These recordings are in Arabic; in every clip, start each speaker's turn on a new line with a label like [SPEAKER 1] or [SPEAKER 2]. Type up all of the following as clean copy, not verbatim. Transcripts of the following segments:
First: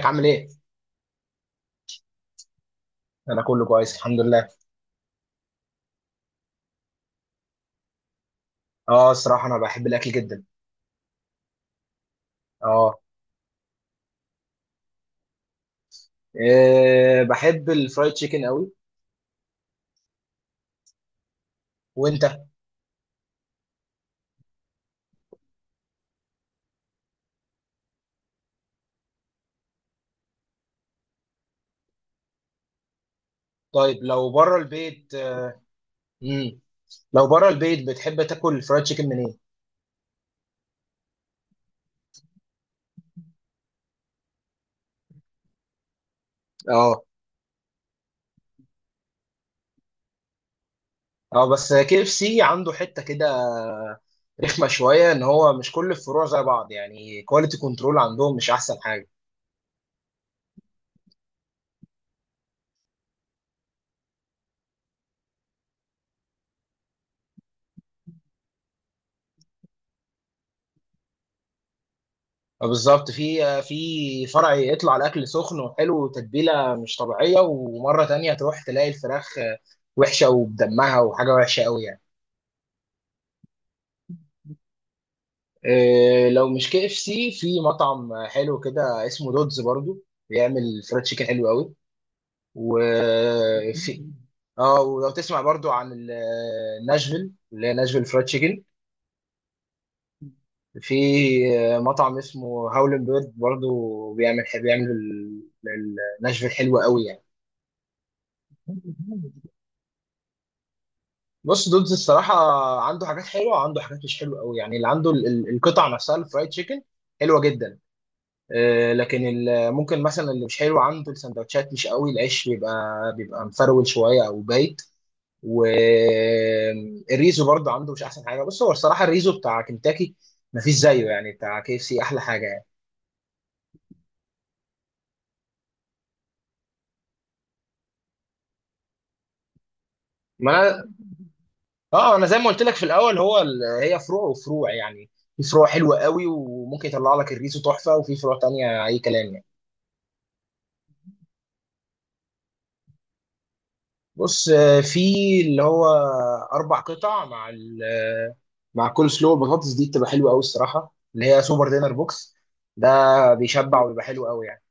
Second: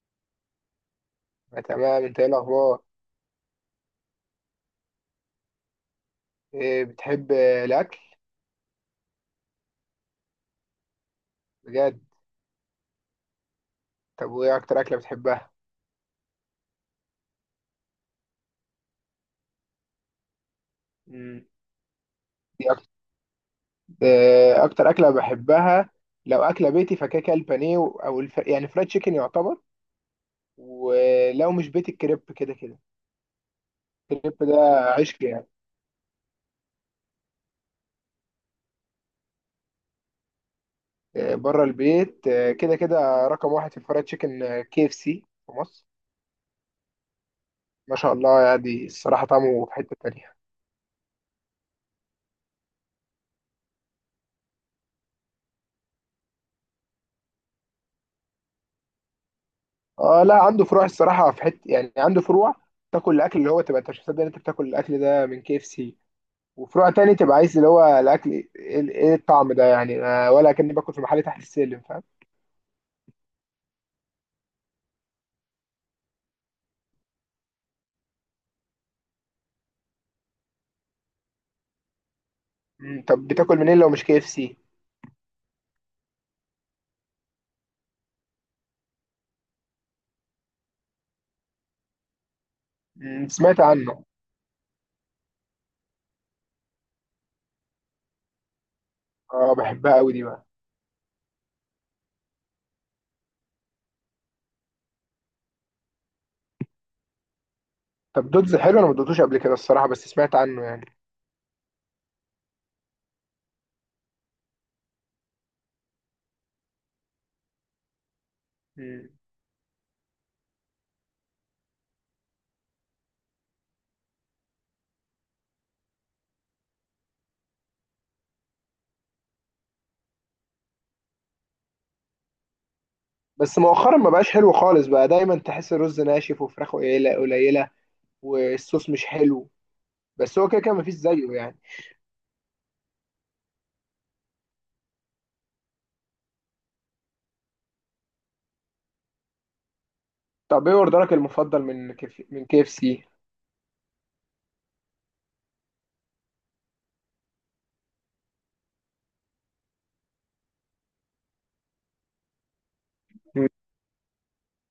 [SPEAKER 1] ازيك عامل ايه؟
[SPEAKER 2] تمام، انت ايه الاخبار؟
[SPEAKER 1] انا كله كويس الحمد لله.
[SPEAKER 2] ايه بتحب الاكل؟
[SPEAKER 1] اه، الصراحه انا بحب الاكل جدا.
[SPEAKER 2] بجد؟
[SPEAKER 1] اه.
[SPEAKER 2] طب وايه اكتر اكله بتحبها؟
[SPEAKER 1] إيه، بحب الفرايد تشيكن قوي.
[SPEAKER 2] مم.
[SPEAKER 1] وانت؟
[SPEAKER 2] دي اكتر. اه، اكتر اكله بحبها لو اكله بيتي فكده كده البانيه يعني فرايد تشيكن يعتبر. ولو مش بيت، الكريب كده كده.
[SPEAKER 1] طيب، لو
[SPEAKER 2] الكريب
[SPEAKER 1] بره
[SPEAKER 2] ده
[SPEAKER 1] البيت؟
[SPEAKER 2] عشق يعني.
[SPEAKER 1] امم لو بره البيت بتحب تاكل الفرايد تشيكن منين؟
[SPEAKER 2] آه، بره البيت، كده كده رقم واحد في الفرايد تشيكن كي اف سي في مصر.
[SPEAKER 1] اه،
[SPEAKER 2] ما شاء الله، يعني الصراحه طعمه في حته تانيه.
[SPEAKER 1] اه، بس كي اف سي عنده حته كده رخمه شويه، ان هو مش كل الفروع زي بعض يعني كواليتي كنترول عندهم مش احسن حاجه.
[SPEAKER 2] اه، لا عنده فروع الصراحه، في حته يعني عنده فروع تاكل الاكل، اللي هو تبقى انت مش مصدق ان انت بتاكل الاكل ده من كي اف سي. وفروع تاني تبقى عايز اللي هو الاكل، ايه إيه إيه الطعم ده يعني، ولا كاني باكل في محل تحت السلم، فاهم؟
[SPEAKER 1] بالظبط، في فرع يطلع الاكل سخن وحلو وتتبيله مش طبيعيه، ومره تانية تروح تلاقي الفراخ وحشه وبدمها وحاجه وحشه قوي يعني.
[SPEAKER 2] طب بتاكل منين لو مش كي اف سي؟
[SPEAKER 1] لو مش كي اف سي، في مطعم حلو كده اسمه دودز برضو بيعمل فرايد تشيكن حلو قوي.
[SPEAKER 2] سمعت عنه.
[SPEAKER 1] وفي، اه، ولو تسمع برضو عن ناشفيل، اللي هي ناشفيل فرايد تشيكن.
[SPEAKER 2] اه، بحبها قوي دي بقى.
[SPEAKER 1] في مطعم اسمه هاولن بيرد برضو بيعمل ال- ناشفيل حلوه قوي.
[SPEAKER 2] طب دودز حلو، انا ما دوتوش
[SPEAKER 1] يعني
[SPEAKER 2] قبل كده الصراحه بس سمعت عنه يعني.
[SPEAKER 1] بص، دودز الصراحة عنده حاجات حلوة، عنده حاجات مش حلوة قوي يعني. اللي عنده القطع نفسها، الفرايد تشيكن حلوة جدا.
[SPEAKER 2] مم.
[SPEAKER 1] لكن ممكن مثلا اللي مش حلو عنده السندوتشات، مش قوي، العيش بيبقى مفرول شوية أو بايت. والريزو برضه عنده مش أحسن حاجة. بص، هو الصراحة الريزو بتاع كنتاكي مفيش زيه يعني، بتاع كي اف سي أحلى حاجة يعني.
[SPEAKER 2] بس مؤخرا ما بقاش حلو خالص، بقى دايما تحس الرز ناشف وفراخه قليله قليله. والصوص مش حلو. بس هو كده كده
[SPEAKER 1] ما
[SPEAKER 2] مفيش زيه يعني.
[SPEAKER 1] أنا، أنا زي ما قلت لك في الأول، هو هي فروع وفروع يعني. في فروع حلوة قوي وممكن يطلع لك الريزو تحفة، وفي فروع تانية أي كلام يعني.
[SPEAKER 2] طب ايه اوردرك المفضل من كيف من كي اف سي؟
[SPEAKER 1] بص، في اللي هو اربع قطع مع ال آه، مع كل سلو، البطاطس دي بتبقى حلوه قوي الصراحه، اللي هي سوبر دينر بوكس ده بيشبع وبيبقى حلو قوي يعني.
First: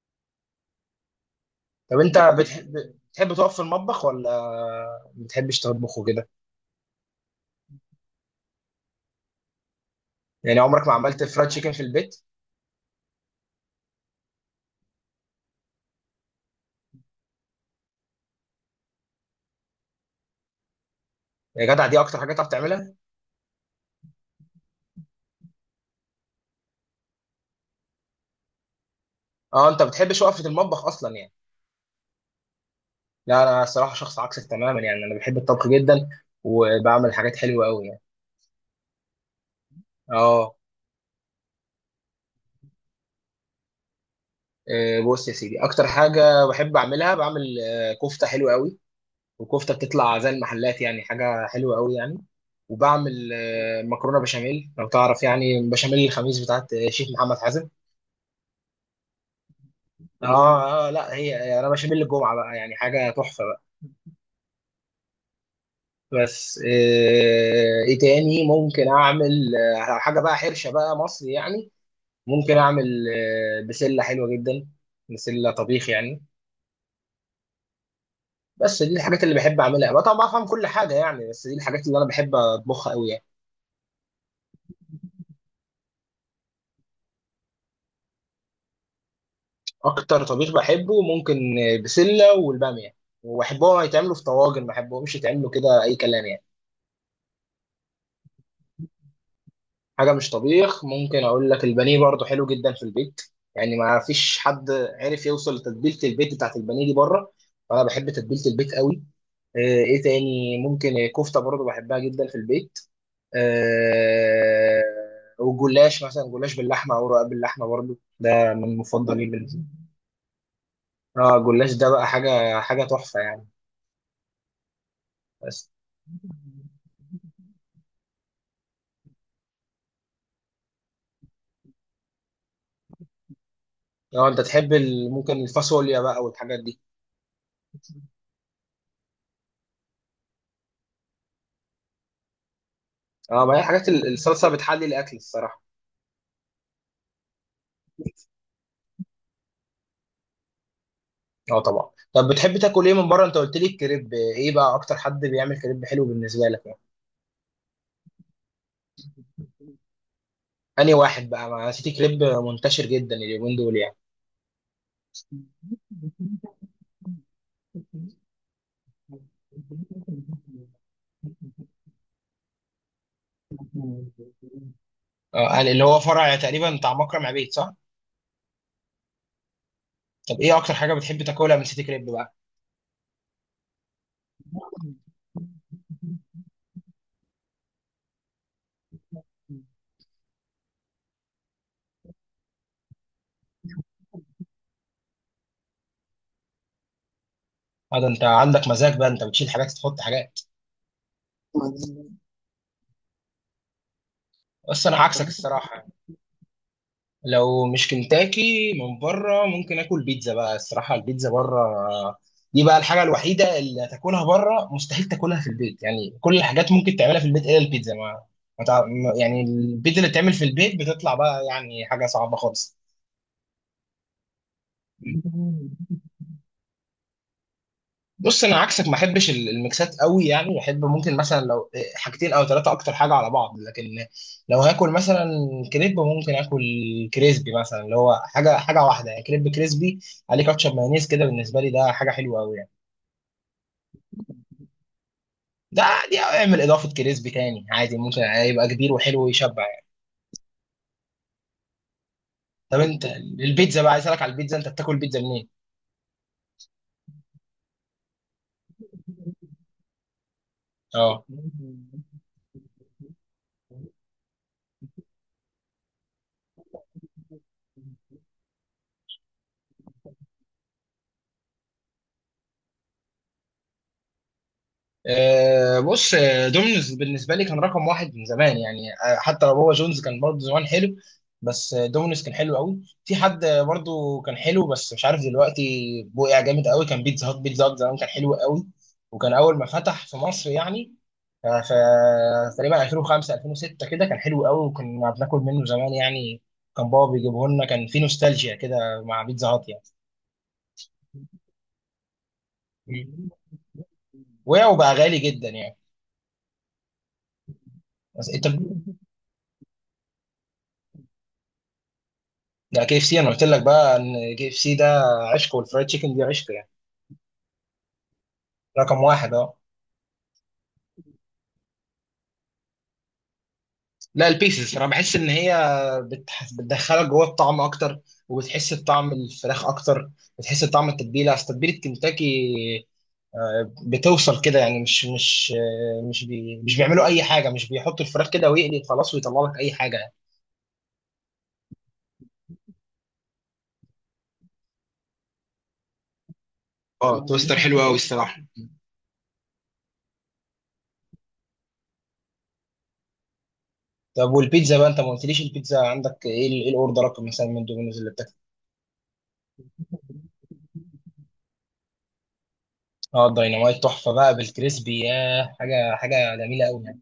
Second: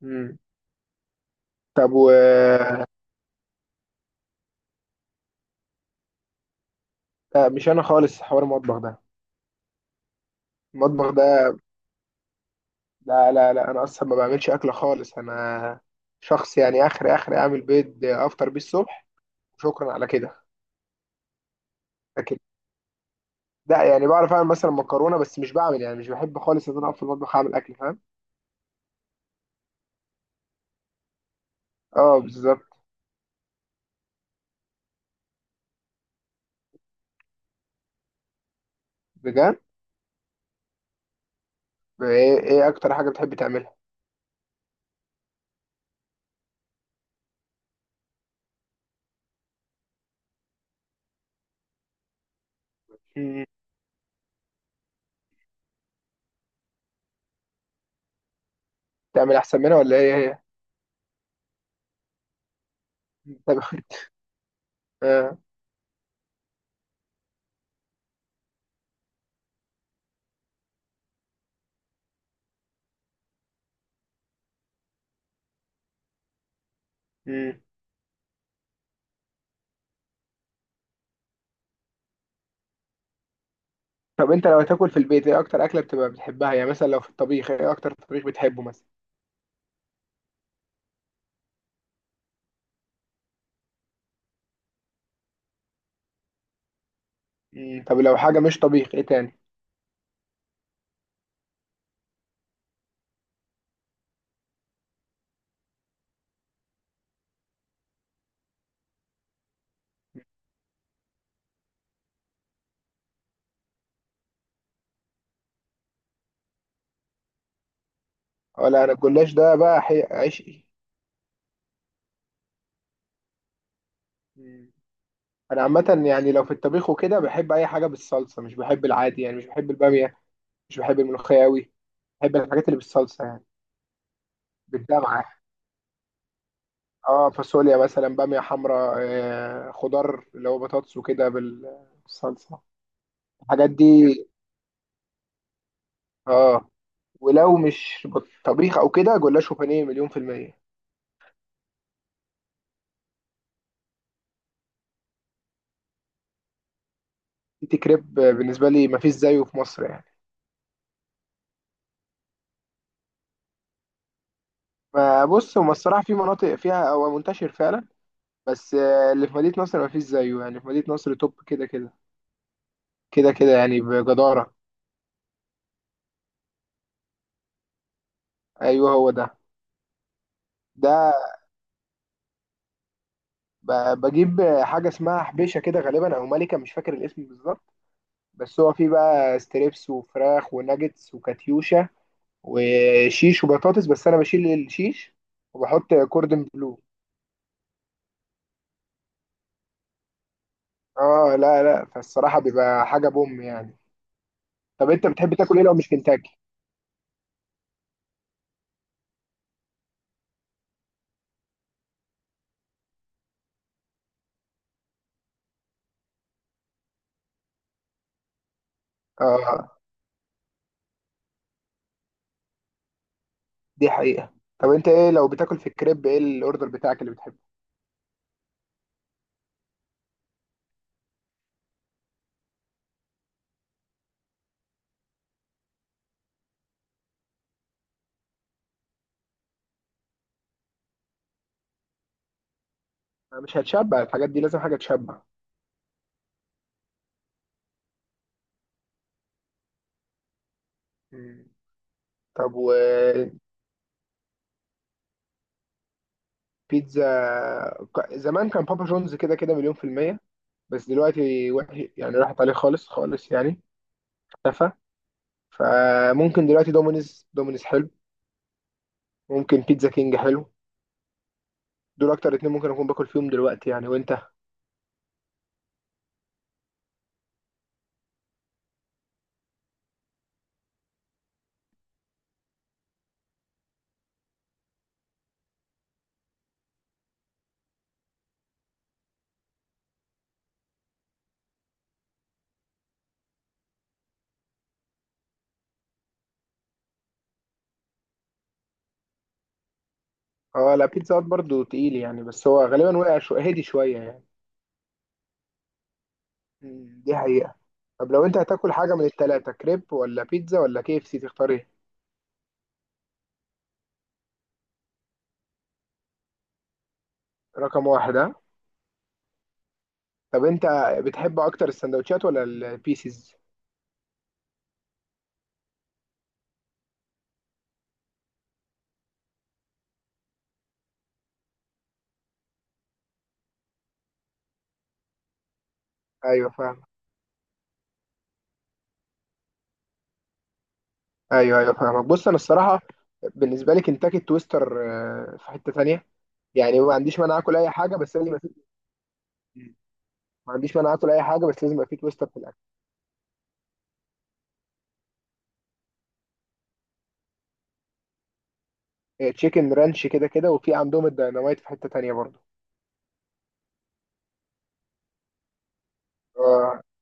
[SPEAKER 2] مم. طب
[SPEAKER 1] طب
[SPEAKER 2] و...
[SPEAKER 1] انت بتحب تقف في المطبخ ولا ما بتحبش تطبخ وكده؟
[SPEAKER 2] لا، مش انا خالص حوار المطبخ ده.
[SPEAKER 1] يعني عمرك ما
[SPEAKER 2] المطبخ
[SPEAKER 1] عملت فرايد
[SPEAKER 2] ده،
[SPEAKER 1] تشيكن في البيت؟
[SPEAKER 2] لا لا لا، انا اصلا ما بعملش اكل خالص، انا شخص يعني اخر اخر اعمل بيض افطر بيه الصبح وشكرا على كده.
[SPEAKER 1] يا جدع، دي اكتر حاجه
[SPEAKER 2] لكن،
[SPEAKER 1] تعرف تعملها؟
[SPEAKER 2] لا يعني بعرف اعمل مثلا مكرونه، بس مش بعمل يعني مش بحب خالص ان انا اقف في المطبخ اعمل اكل، فاهم؟
[SPEAKER 1] اه، انت بتحبش وقفه المطبخ اصلا يعني.
[SPEAKER 2] اه، بالظبط.
[SPEAKER 1] لا، انا الصراحه شخص عكسك تماما يعني، انا بحب الطبخ جدا وبعمل حاجات حلوه قوي يعني.
[SPEAKER 2] بجد؟
[SPEAKER 1] اه.
[SPEAKER 2] ايه اكتر حاجه بتحب تعملها؟
[SPEAKER 1] بص يا سيدي، اكتر حاجه بحب اعملها، بعمل كفته حلوه قوي، وكفته بتطلع زي المحلات يعني حاجه حلوه قوي يعني. وبعمل
[SPEAKER 2] مم.
[SPEAKER 1] مكرونه بشاميل، لو تعرف، يعني بشاميل الخميس بتاعت شيف محمد حازم.
[SPEAKER 2] تعمل احسن منها ولا ايه هي؟
[SPEAKER 1] اه اه، لا هي يعني انا بشاميل الجمعه بقى، يعني حاجه تحفه
[SPEAKER 2] طب.
[SPEAKER 1] بقى.
[SPEAKER 2] آه.
[SPEAKER 1] بس ايه تاني ممكن اعمل؟ حاجه بقى حرشه بقى مصري يعني. ممكن اعمل بسله حلوه جدا، بسله طبيخ يعني.
[SPEAKER 2] مم.
[SPEAKER 1] بس دي الحاجات اللي بحب اعملها بقى. طبعا بفهم كل حاجه يعني، بس دي الحاجات اللي انا بحب اطبخها قوي يعني.
[SPEAKER 2] طب انت لو تاكل في البيت، ايه اكتر اكله بتبقى بتحبها؟ يعني مثلا لو في الطبيخ ايه اكتر طبيخ بتحبه مثلا؟
[SPEAKER 1] اكتر طبيخ بحبه ممكن بسله والباميه، وبحبهم يتعملوا في طواجن، ما بحبهمش يتعملوا كده اي كلام يعني.
[SPEAKER 2] مم. طب لو حاجه مش طبيخ، ايه تاني؟
[SPEAKER 1] حاجه مش طبيخ، ممكن اقول لك البانيه برضو حلو جدا في البيت يعني. ما فيش حد عرف يوصل لتتبيله البيت بتاعت البانيه دي بره، فانا بحب تتبيله البيت قوي. ايه تاني ممكن كفته برضو بحبها جدا في البيت. آه، وجلاش مثلا، جلاش باللحمه او رقاق باللحمه برضو، ده
[SPEAKER 2] اه،
[SPEAKER 1] من
[SPEAKER 2] لا انا
[SPEAKER 1] مفضلي
[SPEAKER 2] الجلاش ده
[SPEAKER 1] بالنسبه
[SPEAKER 2] بقى
[SPEAKER 1] لي.
[SPEAKER 2] عشقي.
[SPEAKER 1] اه، الجلاش ده بقى حاجه، حاجه تحفه يعني.
[SPEAKER 2] مم. انا
[SPEAKER 1] بس
[SPEAKER 2] عامه يعني لو في الطبيخ وكده بحب اي حاجه بالصلصه، مش بحب العادي يعني، مش بحب الباميه. مش بحب الملوخيه قوي. بحب الحاجات اللي بالصلصه يعني.
[SPEAKER 1] لو انت تحب
[SPEAKER 2] بالدمعه.
[SPEAKER 1] ممكن الفاصوليا بقى والحاجات دي.
[SPEAKER 2] اه، فاصوليا مثلا، باميه حمراء، خضار اللي هو بطاطس وكده بالصلصه.
[SPEAKER 1] اه، ما هي
[SPEAKER 2] الحاجات
[SPEAKER 1] حاجات
[SPEAKER 2] دي.
[SPEAKER 1] الصلصه بتحلي الاكل الصراحه.
[SPEAKER 2] اه. ولو مش طبيخ او كده، جلاش وبانيه مليون في المية.
[SPEAKER 1] اه طبعا. طب بتحب تاكل ايه من بره؟ انت قلت لي الكريب، ايه بقى اكتر حد بيعمل كريب حلو بالنسبه لك يعني؟
[SPEAKER 2] تيتي كريب بالنسبة لي مفيش زيه في مصر يعني.
[SPEAKER 1] انهي واحد بقى؟ ما نسيت، كريب منتشر جدا اليومين دول يعني.
[SPEAKER 2] ما بص، هو الصراحة في مناطق فيها هو منتشر فعلا. بس اللي في مدينة نصر مفيش زيه يعني، في مدينة نصر توب كده كده. كده كده يعني، بجدارة.
[SPEAKER 1] اه، يعني اللي هو فرع تقريبا بتاع مكرم عبيد، صح؟
[SPEAKER 2] ايوه، هو ده.
[SPEAKER 1] طب ايه اكتر حاجه
[SPEAKER 2] ده
[SPEAKER 1] بتحب تاكلها من سيتي كريب بقى؟
[SPEAKER 2] بجيب حاجة اسمها حبيشة كده غالبا، او ملكة، مش فاكر الاسم بالظبط. بس هو فيه بقى ستريبس وفراخ وناجتس وكاتيوشا وشيش وبطاطس، بس انا بشيل الشيش وبحط كوردن بلو.
[SPEAKER 1] اه، ده انت عندك مزاج بقى، انت بتشيل حاجات تحط حاجات.
[SPEAKER 2] اه لا لا، فالصراحة بيبقى حاجة بوم يعني.
[SPEAKER 1] بس
[SPEAKER 2] طب
[SPEAKER 1] انا
[SPEAKER 2] انت
[SPEAKER 1] عكسك
[SPEAKER 2] بتحب تاكل ايه لو
[SPEAKER 1] الصراحه.
[SPEAKER 2] مش كنتاكي؟
[SPEAKER 1] لو مش كنتاكي من بره، ممكن اكل بيتزا بقى الصراحه. البيتزا بره دي بقى الحاجه الوحيده اللي تاكلها بره، مستحيل تاكلها في البيت يعني. كل الحاجات ممكن تعملها في البيت الا البيتزا. ما ما تع- ما- يعني
[SPEAKER 2] اه،
[SPEAKER 1] البيتزا اللي بتعمل في البيت بتطلع بقى يعني حاجه صعبه خالص.
[SPEAKER 2] دي حقيقة. طب انت، ايه لو بتاكل في الكريب ايه الاوردر بتاعك اللي بتحبه؟
[SPEAKER 1] بص، انا عكسك، ما احبش الميكسات قوي يعني. احب ممكن مثلا لو حاجتين او ثلاثه اكتر حاجه على بعض، لكن لو هاكل مثلا كريب، ممكن اكل كريسبي مثلا، اللي هو حاجه، حاجه واحده يعني، كريب كريسبي عليه كاتشب مايونيز كده، بالنسبه لي ده حاجه حلوه قوي يعني.
[SPEAKER 2] مش هتشبع الحاجات دي، لازم حاجة تشبع.
[SPEAKER 1] ده عادي اعمل اضافه كريسبي تاني عادي، ممكن يبقى كبير وحلو ويشبع يعني.
[SPEAKER 2] مم. طب
[SPEAKER 1] طب انت،
[SPEAKER 2] وبيتزا؟
[SPEAKER 1] البيتزا بقى، عايز اسالك على البيتزا، انت بتاكل بيتزا منين؟
[SPEAKER 2] زمان كان بابا جونز كده كده مليون في المية. بس
[SPEAKER 1] اه.
[SPEAKER 2] دلوقتي وحش يعني، راحت عليه خالص خالص يعني. اختفى. فممكن دلوقتي دومينيز، دومينيز حلو. ممكن بيتزا كينج حلو. دول اكتر اتنين ممكن اكون باكل فيهم دلوقتي يعني. وانت؟
[SPEAKER 1] بص، دومينيز بالنسبه لي كان رقم واحد من زمان يعني. حتى لو هو جونز كان برضه زمان حلو، بس دومينيز كان حلو قوي. في حد برضه كان حلو بس مش عارف دلوقتي، بقع جامد قوي كان بيتزا هات. بيتزا هات زمان كان حلو قوي، وكان اول ما فتح في مصر يعني. ف تقريبا 2005 2006 كده كان حلو قوي وكنا بناكل منه زمان يعني. كان بابا بيجيبه لنا، كان في نوستالجيا كده مع بيتزا هات يعني.
[SPEAKER 2] اه، لا بيتزا هات برضه تقيل يعني، بس هو غالبا وقع
[SPEAKER 1] مم.
[SPEAKER 2] هدي شوية يعني.
[SPEAKER 1] وقع وبقى غالي جدا يعني.
[SPEAKER 2] مم. دي حقيقة. طب لو
[SPEAKER 1] بس
[SPEAKER 2] انت
[SPEAKER 1] انت،
[SPEAKER 2] هتاكل حاجة من التلاتة، كريب ولا بيتزا ولا كي اف سي، تختار ايه؟
[SPEAKER 1] ده كي اف سي، انا قلت لك بقى ان كي اف سي ده عشق، والفرايد تشيكن دي عشق يعني.
[SPEAKER 2] رقم واحد، ها.
[SPEAKER 1] رقم واحد، اه.
[SPEAKER 2] طب انت بتحب اكتر السندوتشات ولا البيسز؟
[SPEAKER 1] لا، البيسز، انا بحس ان هي بتدخلك جوه الطعم اكتر، وبتحس بطعم الفراخ اكتر، بتحس بطعم التتبيله. اصل تتبيله كنتاكي بتوصل كده يعني. مش مش
[SPEAKER 2] ايوه،
[SPEAKER 1] بي... مش
[SPEAKER 2] فاهم.
[SPEAKER 1] بيعملوا اي حاجه، مش بيحطوا الفراخ كده ويقلي خلاص ويطلع لك اي حاجه يعني.
[SPEAKER 2] ايوه ايوه فاهمك. بص انا الصراحة بالنسبة لي كنتاكي التويستر. في حتة تانية، يعني ما عنديش
[SPEAKER 1] اه،
[SPEAKER 2] مانع
[SPEAKER 1] توستر
[SPEAKER 2] اكل اي
[SPEAKER 1] حلو قوي
[SPEAKER 2] حاجة، بس لازم يبقى
[SPEAKER 1] الصراحه.
[SPEAKER 2] في. مم. ما عنديش مانع اكل اي حاجة، بس لازم يبقى في تويستر في الاكل.
[SPEAKER 1] طب والبيتزا بقى، انت ما قلتليش البيتزا عندك ايه ايه الاوردرات مثلا من دومينوز اللي بتاكل؟
[SPEAKER 2] تشيكن رانش كده كده، وفي عندهم الديناميت في حتة تانية.
[SPEAKER 1] اه، الديناميت تحفه بقى، بالكريسبي، ياه حاجه، حاجه جميله
[SPEAKER 2] برضه،
[SPEAKER 1] قوي يعني.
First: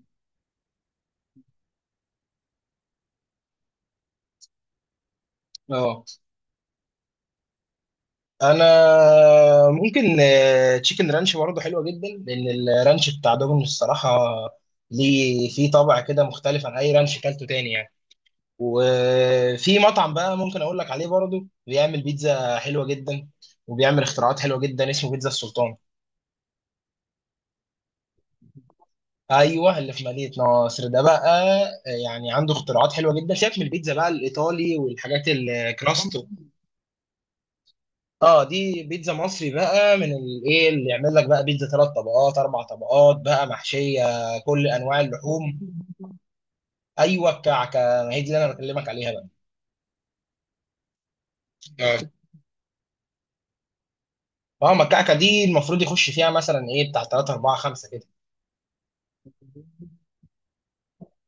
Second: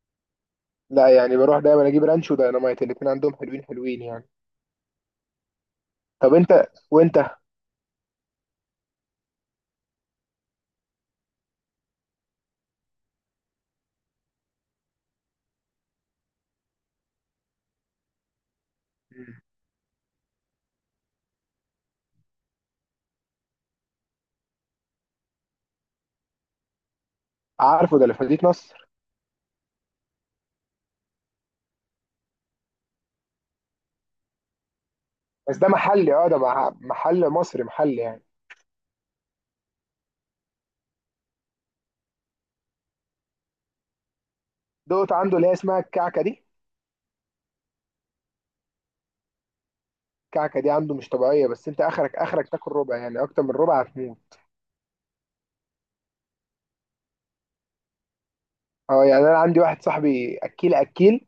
[SPEAKER 2] لا يعني، بروح دايما اجيب رانش ودايناميت، الاتنين عندهم حلوين حلوين يعني.
[SPEAKER 1] اه.
[SPEAKER 2] طب انت وانت.
[SPEAKER 1] انا ممكن تشيكن رانش برضه حلوه جدا، لان الرانش بتاع دومينوز الصراحه ليه فيه طابع كده مختلف عن اي رانش كلته تاني يعني.
[SPEAKER 2] مم.
[SPEAKER 1] وفي مطعم بقى ممكن اقول لك عليه برضه بيعمل بيتزا حلوه جدا، وبيعمل اختراعات حلوه جدا، اسمه بيتزا السلطان.
[SPEAKER 2] عارفه، ده اللي في مدينة نصر.
[SPEAKER 1] ايوه، اللي في مدينه نصر ده بقى. يعني عنده اختراعات حلوه جدا، سيبك من البيتزا بقى الايطالي والحاجات
[SPEAKER 2] بس ده محلي،
[SPEAKER 1] الكراست.
[SPEAKER 2] اه ده محل مصري محلي يعني.
[SPEAKER 1] اه، دي بيتزا مصري بقى، من الايه اللي يعمل لك بقى بيتزا ثلاث طبقات، اربع طبقات بقى، محشيه كل انواع
[SPEAKER 2] دوت عنده اللي هي
[SPEAKER 1] اللحوم.
[SPEAKER 2] اسمها الكعكة دي.
[SPEAKER 1] ايوه، الكعكه، ما هي دي اللي انا بكلمك عليها بقى.
[SPEAKER 2] الكعكة دي عنده مش طبيعية، بس انت
[SPEAKER 1] اه
[SPEAKER 2] اخرك اخرك تاكل ربع، يعني اكتر من ربع هتموت.
[SPEAKER 1] اه، ما الكعكه دي المفروض يخش فيها مثلا ايه بتاع 3 4 5 كده.
[SPEAKER 2] اه، يعني انا عندي واحد صاحبي اكيل اكيل،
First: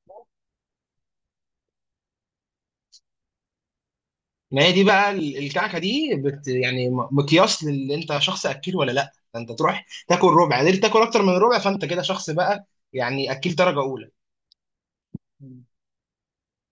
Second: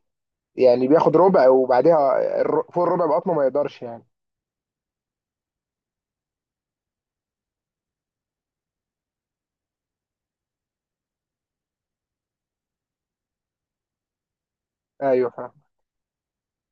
[SPEAKER 2] يعني بياخد ربع وبعديها فوق الربع بقطمه ما يقدرش يعني.
[SPEAKER 1] ما هي دي بقى الكعكه دي بت يعني مقياس لل انت شخص اكيل ولا لا، انت تروح تاكل ربع، قدرت تاكل اكتر من ربع، فانت كده شخص بقى يعني اكيل درجه اولى.
[SPEAKER 2] ايوه.